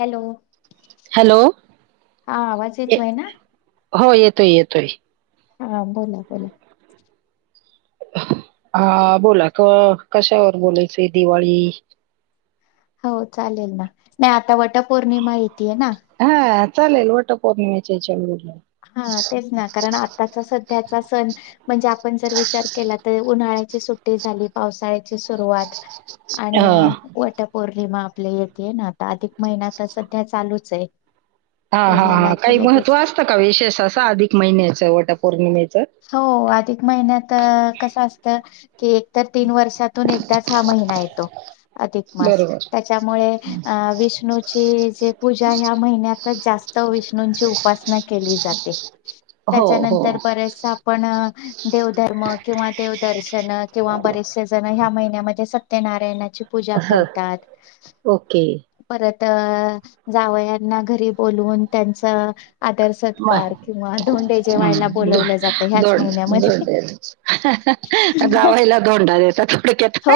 Hello. Hello, हा आवाज येतोय ना हो, येतोय येतोय. हा, बोला बोला. हा, बोला. क कशावर बोलायचंय दिवाळी? हो, चालेल ना. नाही आता वटपौर्णिमा येतीये ना? हा, चालेल. वटपौर्णिमेच्या [unintelligible] हा, तेच ना. कारण आ आता सध्याचा सण म्हणजे आपण जर, विचार केला तर, उन्हाळ्याची सु ट्टी झाली, पावसाळ्याची सुरुवात आणि हा वटपौर्णिमा आपल्या येते ना. आता अधिक महिना तर सध्या चालूच आहे. हा तो हा झाला हा, की काही लगेच महत्व असतं का? विशेष असं अधिक महिन्याचं, वटपौर्णिमेचं. हो, अधिक महिन्यात कसं असत की तर तीन वर्षातून एकदाच हा महिना येतो. अधिकमास. बरोबर त्याच्यामुळे अं विष्णू ची पूजा ह्या महिन्यातच जास्त विष्णूंची उपासना केली जाते. हो हो त्याच्यानंतर, बरेचदा आपण देवधर्म किंवा देवदर्शन किंवा बरेचसे जण ह्या महिन्यामध्ये सत्यनारायणाची पूजा ह करतात. ओके परत, जावयांना घरी बोलवून त्यांच आदर मा सत्कार किंवा धोंडे जेवायला बोलावलं जात धोंडे, धोंडे जावाईला धोंडा देतात थोडक्यात हो..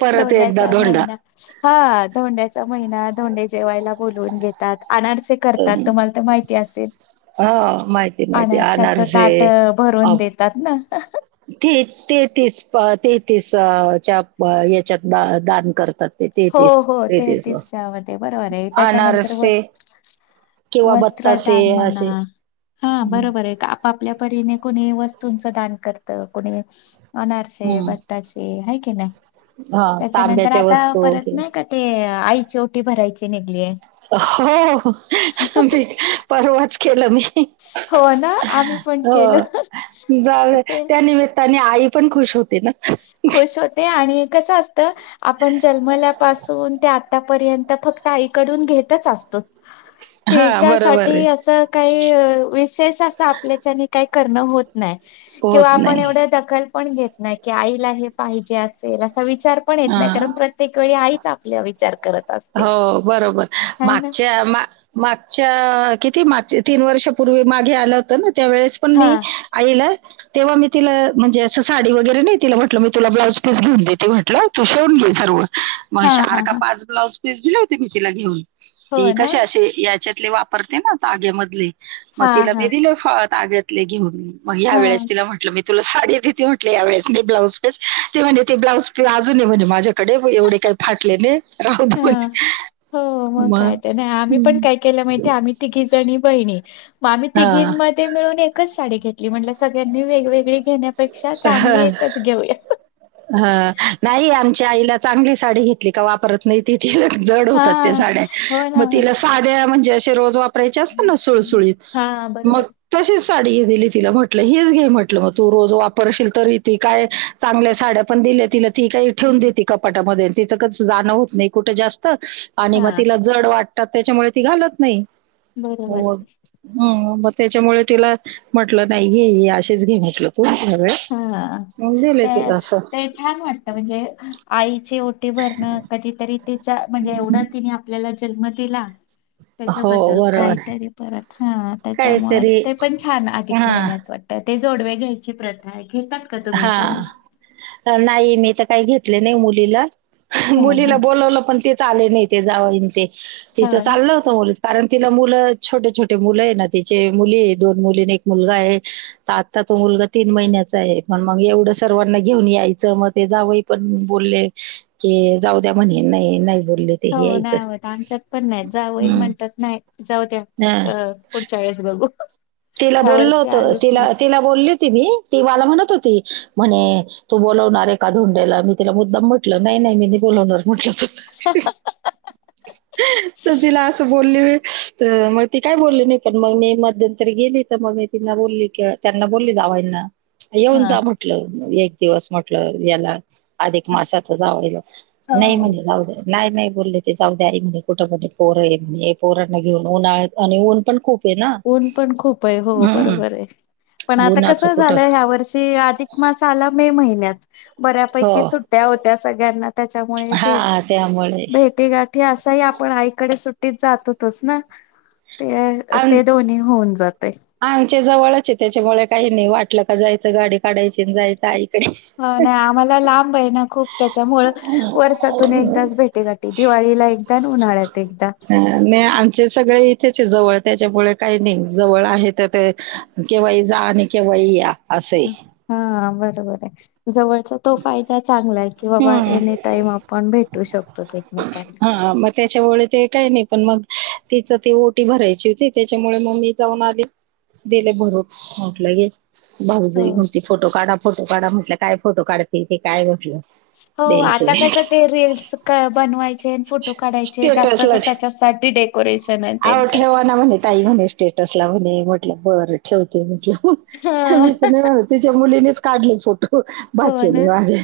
परत एकदा धोंड्याचा धोंडा महिना हा धोंड्या महिना धोंडे जेवायला बोलवून घेतात. अनारसे करतात. तुम्हाला तर माहिती असेल- हो माहिती माहिती अनारशाचं अनारसे ताट भरून देतात ना अह. तेच तेहतीस, तेहतीसच्या याच्यात दान करतात. हो तेहतीस हो तेहतीस वा तेहतीसच्या मध्ये बरोबर आहे. त्याच्यानंतर व अनारसे किंवा बत्तासे वस्त्रदान म्हणा असे हा हम्म बरोबर आहे का आपल्या परीने कुणी वस्तूंचं दान करत, कुणी अनारसे हम्म. बत्तासे आहे की नाही? हा त्याच्यानंतर तांब्याच्या आता वस्तू परत किंवा नाही का ते आईची ओटी भरायची निघलीय. हो... मी परवाच केलं मी. हो ना, आम्ही पण हो.. केलं. जाऊद्या ते त्या निमित्ताने आई पण खुश होते ना? खुश होते आणि कसं असतं आपण जन्मल्यापासून ते आतापर्यंत फक्त आईकडून घेतच असतो. हा बरोबर आहे तिच्यासाठी असं काही विशेष असं आपल्याच्यानी काही करणं होत नाही किंवा होत आपण नाही एवढ दखल पण घेत नाही की आईला हे पाहिजे असेल अस विचार पण येत नाही कारण हा प्रत्येक वेळी आईच आपला विचार करत असते. हो, बरोबर. हायना? मागच्या मा मागच्या किती मागच्या तीन वर्षापूर्वी मागे आलं होत ना त्या वेळेस पण हा, मी आईला. तेव्हा मी तिला म्हणजे असं साडी वगैरे नाही तिला म्हटलं मी तुला ब्लाउज पीस घेऊन देते म्हटलं. तो शिवून घे सर्व मग हा, हा, चार का हा. पाच ब्लाउज पीस दिले होते मी तिला घेऊन. हो ती ना. कसे असे याच्यातले वापरते ना ताग्यामधले मग हा, तिला हा, मी दिले हां ताग्यातले घेऊन मग ह्या हा. वेळेस तिला म्हटलं मी तुला साडी देती म्हटली यावेेळेस मी ब्लाउज पीस ते म्हणे ते ब्लाउज पीस अजून आहे म्हणे माझ्या कडे एवढे काही फाटले नाहीत राहूदे हा. म्हणे हो मग काय नाही. आम्ही पण हं. काय केलं माहिती आम्ही तिघी जणी बहिणी मग आम्ही तिघी हां. मिळून एकच साडी घेतली. म्हणल सगळ्यांनी वेगवेगळी घेण्यापेक्षा चांगली एकच घेऊया. ह नाही आमच्या आईला चांगली साडी घेतली का वापरत नाही त तिला जड होतात त्या हां, साड्या हो ना. मग तिला साध्या म्हणजे असे रोज वाप वापरायचे असता ना सुळसुळीत हां, बरोबर. मग तशीच साडी दिली तिला म्हटलं हीच घे म्हटलं मग तू रोज वापरशील तरी ती काय चांगल्या साड्या पण दिल्या तिला ती काही ठेवून देत कपाटामध्ये तिचं क जाणं होत नाही कुठं जास्त. आणि मग हां, तिला जड वाटतात त्याच्यामुळे ती घालत नाही बरोबर. हो. ह मग त्याच्यामुळे तिला म्हटलं नाही घे अशी च घे म्हटलं तू हा मग दिले ते तिला असं ते छान वाटत म्हणजे आईची ओटी भरणं. कधीतरी तिचा म्हणजे एवढा तिने आपल्याला जन्म दिला. हो त्याच्याबद्दल बरोबर काहीतरी परत हा त्याच्यामुळे काहीतरी ते पण छान अधिक हा महिन्यात वाटतं. ते जोडव्या घ्यायची प्रथा आहे घेतात का तुम्ही हा का नाही? नाही मी तर काही घेतले नाही मुलीला. हा हा मुलीला बोलावलं पण ति चाले नेते जावानचे. हो तिथं ना चाल मुल कारण तिला मुलं, छोटे- छोटे मुलंय ना, तिचे. मुलीय. दोन मुली न एक मुलगाय. ता ता तो मुलगा तीन महिन्याचाय. पण मग एवढं, सर्वांना घेऊन यायचं. मग ते जावई पण बोलले. की, जाऊ द्या म्हणे. नाही - नाही बोलले ते हे हो यायचं नाही होत. आमच्यात पण नाही. जावयी हम्म. म्हणतात, नाही. जाऊ द्या. हा अ पुढच्या वेळेस बघू. तिला ह्या बोलल वर्षी होतं. आलेच तिला, नाहीत तिला बोलली होती मी. ती वाला म्हणत होती. म्हणे तू बोलवणारय का? धोंडेला. मी तिला मुद्दाम म्हटलं. नाही, नाही मी नाही बोलवणार म्हटलं. तु [unintelligible] तर तिला असं बोलली. तर मग ती काय बोलली नाही. पण मग मी मध्य तरी गेली. तर मग मी तिना बोलली की, त्यांना बोलली जावायींना. येऊन हा जा म्हट टलं. एक दिवस म्हटलं. याला. अधिक माशाच जावायला. नाही हो म्हने, जाऊ द्या. नाही, नाही बोलले ते. जाऊद्या आई म्हणे, कुठं म्हणे, पोरय, मी. म्हणे. पोरांना घेऊन ऊन आणि ऊन पण खूपय ना. ऊन पण खूपय. हो, हम्म. बरोबरय. पण आता उन्हाचं कसं कुठं झालंय, ह्यावर्षी अधिक मास आला मे महिन्यात. बऱ्यापैकी हो सुट्ट्या होत्या सगळ्यांना. त्याच्यामुळे, फि हा त्यामुळे भेट गाठी. अशा ही आपण, आईकडे सुट्टीत जात होतोच ना. ते आम ते दोन्ही होऊन जातय. आमच्या जवळचय. त्याच्यामुळे काही नाही. वाटलं का जायचं, गाडी काढायची न जायचं. आई ह नाही, आम्हाला लांबय ना खूप. त्याच्यामुळं वर्षातून एकदाच भेटेगाठी. दिवाळीला एकदा न उन्हाळ्यात एकदा. ह नाही, आम सगळे इथेच जवळ. त्याच्यामुळे काही नाही. जवळ आहे तर ते. केव्हाही जा आणि केव्हाही या. असंय. हा, बरोबरय. जवळच्या तो फायदा चांगलाय. की बाबा, हम्म. एनी टाईम आपण भेटू शकतोत, एकमेकाना. हा मग त्याच्यामुळे ते काही नाही. पण मग तिच ती ओटी भरायची होती. त्याच्यामुळे मग मी जाऊन आली. दिले भरून. म्हटलं लगेच हो भाऊजई म्हणती, फोटो काढा. फोटो काढा. म्हटलं, काय फोटो काढते. ते काय म्हटलं. हो आता द्यायचं. कस, ते रीलस का बनवायचे न फोटो काढायचे. जास्त तर त्याच्याच पार्टी दे. परेशानयत. आओ, ठेवा ना म्हणे. ताई म्हणे. स्टेटसला म्हणे. म्हटलं बरय. ठेवते म्हटलं. हा. मी तर नाही बाबा. तिच्या मुलीनीच काढले फोटो. हो भाचे नि ना माझ्या.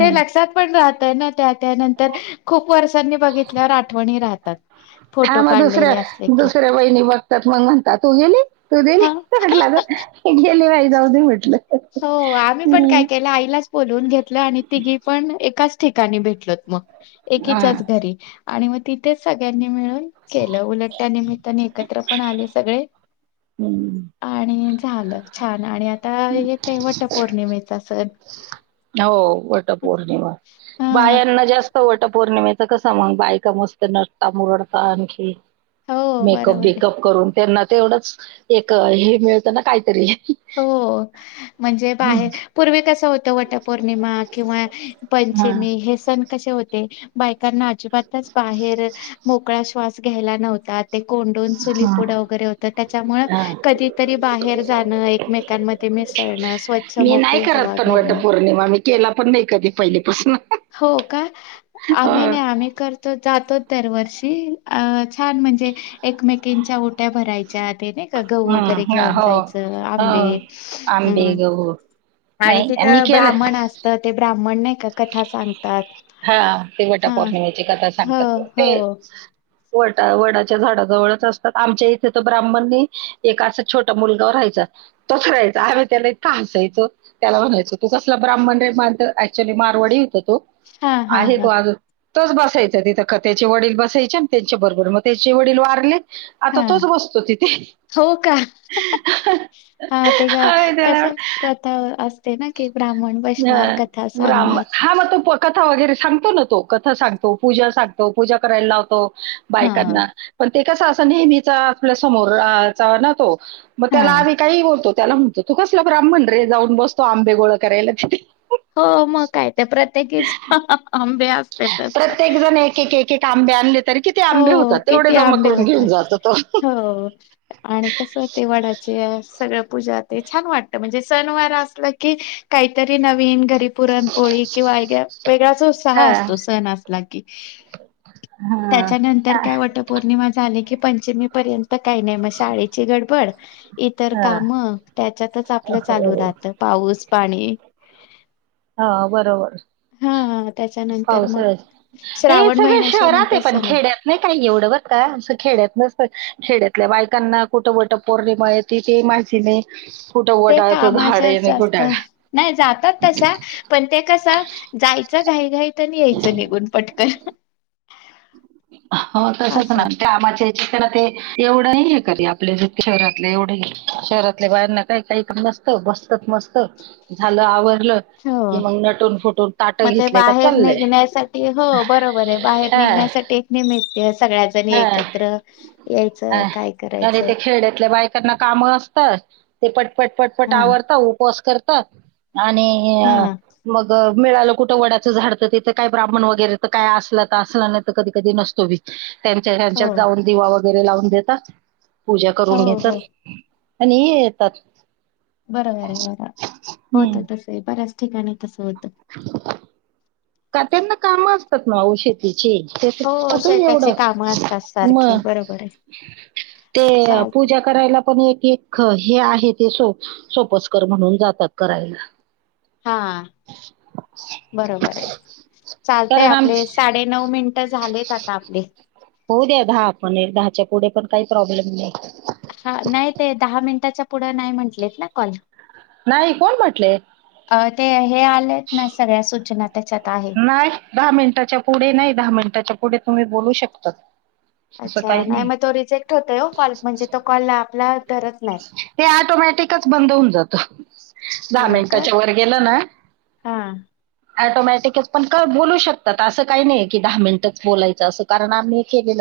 ते लक्षात पण राहतय ना, त्या- त्यानंतर. खूप वर्षांनी बघितल्यावर आठवनी राहतात. हा फोटो मग दुसऱ्या, काढलेले असले की दुसऱ्या बहिणी मग त मग म्हणता, तू गेली? तू दिली? हा म्हटल अगं, गेली बाई. जाऊ दे म्हटलं. हो आम्ही पण काय हम्म. केलं? आईलाच बोलवून घेतलं. आणि तिघी पण एकाच ठिकाणी भेटलोत मग. हा एकीच्याच घरी. आणि मग तिथेच सगळ्यांनी मिळून केलं. उलट त्या निमित्ताने एकत्र पण आले सगळे. हम्म. आणि झालं, छान. आणि आता येतय वटपौर्णिमेचा सण. हो वटपौर्णिमा हा बायांना जास्त वटपौर्णिमेच कस मग बायका मस्त नटता मुरडता आणखी हो मेकअप बरोबर आहे बीकअप करून त्यांना ते एवढंच एक हे मिळतं ना काहीतरी. हो म्हणजे हा बाहेर पूर्वी कस होत त वटपौर्णिमा किंवा पंचमी हे सण कसे होते, बायकांना अजिबातच बाहेर मोकळा श्वास घ्यायला नव्हतात. ते कोंडून हा चुलीपुडं वगैरे होत त्याच्यामुळ हा कधीतरी बाहेर जाणं मेकांमध्ये मिसळणं स्वच्छ मी नाही मोकळी करत हवा घेणं. [unintelligible] केला पण नाय कधी पयलीपासन. हो का आम्ही नाय आम्ही करत तर जातो दरवर्षी अ छान म्हणजे एकमेकींच्या ओट्या भरायच्या तेन क गहू कडे हं, घेऊन हो जायचं आंबे हो अ आंबे गहू आणि नाही मी तिथं केलं ब्राह्मण असतं ते ब्राह्मण नाय का कथा सांगतात हा ते हा वटपौर्णिमेची कथा हो सांगतात. हो ते वटा वडाच्या झाडाजवळच असतात आमच्या इथे तर ब्राह्मणनी एक असा छोटा मुलगा व राहायचा. तोच राहायचा आम्ही त्याला इतकं हसायचो, त्याला म्हणायचो तू कसला ब्राह्मण रे मानत ऍक्च्युली मा वडी होता तो, हा हा आहे तो हा अजून. तोच बसायचं तिथं कथेचे वडील बसायचे अन त्यांच्या बरोबर मग त्यांचे वडील वारले आता हा तोच बसतो तिथे. हो का हा ते ग आम्ही कस त्याला क तर असतेना की ब्राह्मण. बसणार [unintelligible] कथा ब्राह्मण सांगणार हा मग तो प कथा वगैरे सांगतो ना तो, कथा सांगतो, पूजा सांगतो पूजा करायला लावतो. हा बायकांना पण ते कस असं नेहमीचा आपल्या समोर आ चा ना तो मग त्याला हा आम्ही काही बोलतो, त्याला म्हणतो तू कसलं ब्राह्मण रे जाऊन बसतो आंबे गोळ करायला तिथे. हो म काय ते प्रत्येकीच आंबे अस प्रत्येक जण एक एक एक आंबे आणलेत तरी किती हो आंबे होतात तेवढे किती जमा आंबे करून घेऊन होतात जातो तो हो आणि कसं ते वडाचे सगळ पूजा ते छान वाटत म्हणजे सणवारा असला कि काहीतरी नवीन घरी पुरणपोळी किंवा [unintelligible] वेगळाच उत्साह हां. असतो, सण असतो. लागी हां. त्याच्यानंतर हां. काय वट पौर्णिमा झाली की पंचमी पर्यंत काही नाय म शाळेची गडबड इतर हां. कामं त्याच्यातच आपलं चालू हो. राहत पाऊस पाणी हा बरोबर हा त्याच्यानंतर मग पावसाळ्याच हे श्रावण सगळ महिन्याच्या शहरात आहे, नंतर पण सण खेड्यात नई काय एवढं बर का असं खेड्यात नसतं, खेड्यातल्या बायकांना कुठं वटपौर्णिमा ये तिथे माचीने कुठं ते कामाच्याच जास्त कुठं नाय जातात तशा पण ते कस जायचं घाई घाईत अन यायचं निघून पटकन. हो तसच असं ना कामाच्या ह्याच्यात ते एवढं नाई हे करते आपल्या जितक्या शहरातले एवढंही शहरातल्या बायांना काय काय करत बस बसतात मस्त झालं आवरलं. हो की मग नटून फुटून मग ताटं ते घेतले का बाहेर चाललंय निघण्यासाठी हो बरोबर आहे बाहेर हा निघण्यासाठी एक निमित्य सगळ्याजणी हा एकत्र यायचं काय खाली करायचं ते खेड्यातल्या बायकांना कामं असत ते पटपट पटपट हा आवरत उपवास करत आणि हा मग मिळालं कुठं वडाचं झाड तर तिथे काय ब्राह्मण वगैरे तर काय असलं तर असलं नाही तर कधी कधी नसत तो बी ह्याच हो ह्यांचा जाऊन दिवा वगैरे लावून देता पूजा करून हो घेतात हो आणि येतात बरोबर आहे बरोबर आहे होत हम्म तसही बऱ्याच ठिकाणी तस होत [inaudible] का त्यांना काम असतात ना ओ शेत हिची हो कुठून शेताची कामं असतात एवढं म सारखी बरोबर आहे ते चालते पूजा करायला पण एक एक हे आहे ते स सोपस्कर म्हणून जातात करायला हा बरोबर आहे चालतय कारण आपले आमच साडे नऊ मिनट झालेत आता आपले होऊ द्या दहा पण दहाच्या पुढे पण काही प्रॉब्लेम नाही हा नाही ते दहा मिनिटाच्या पुढे नाही म्हंटलेत ना कॉल नाही कोण म्हटले अ ते हे आलेत ना सगळ्या सूचनात नाही दहा मिनिटाच्या पुढे नाही दहा मिनिटाच्या पुढे तुम्ही बोलू शकता अच्छा नाही मग तो रिजेक्ट होतोय हो कॉल म्हणजे तो कॉल आपला धरत नाही ते ओटोमॅटिकच बंद होऊन जात दहा हा का मिनिटाच्या वर गेलं ना हा ऑटोमॅटिक पण का बोलू शकतात असं काही नाही की दहा मिनिटच बोलायचं अस कारण आम्ही केलेलं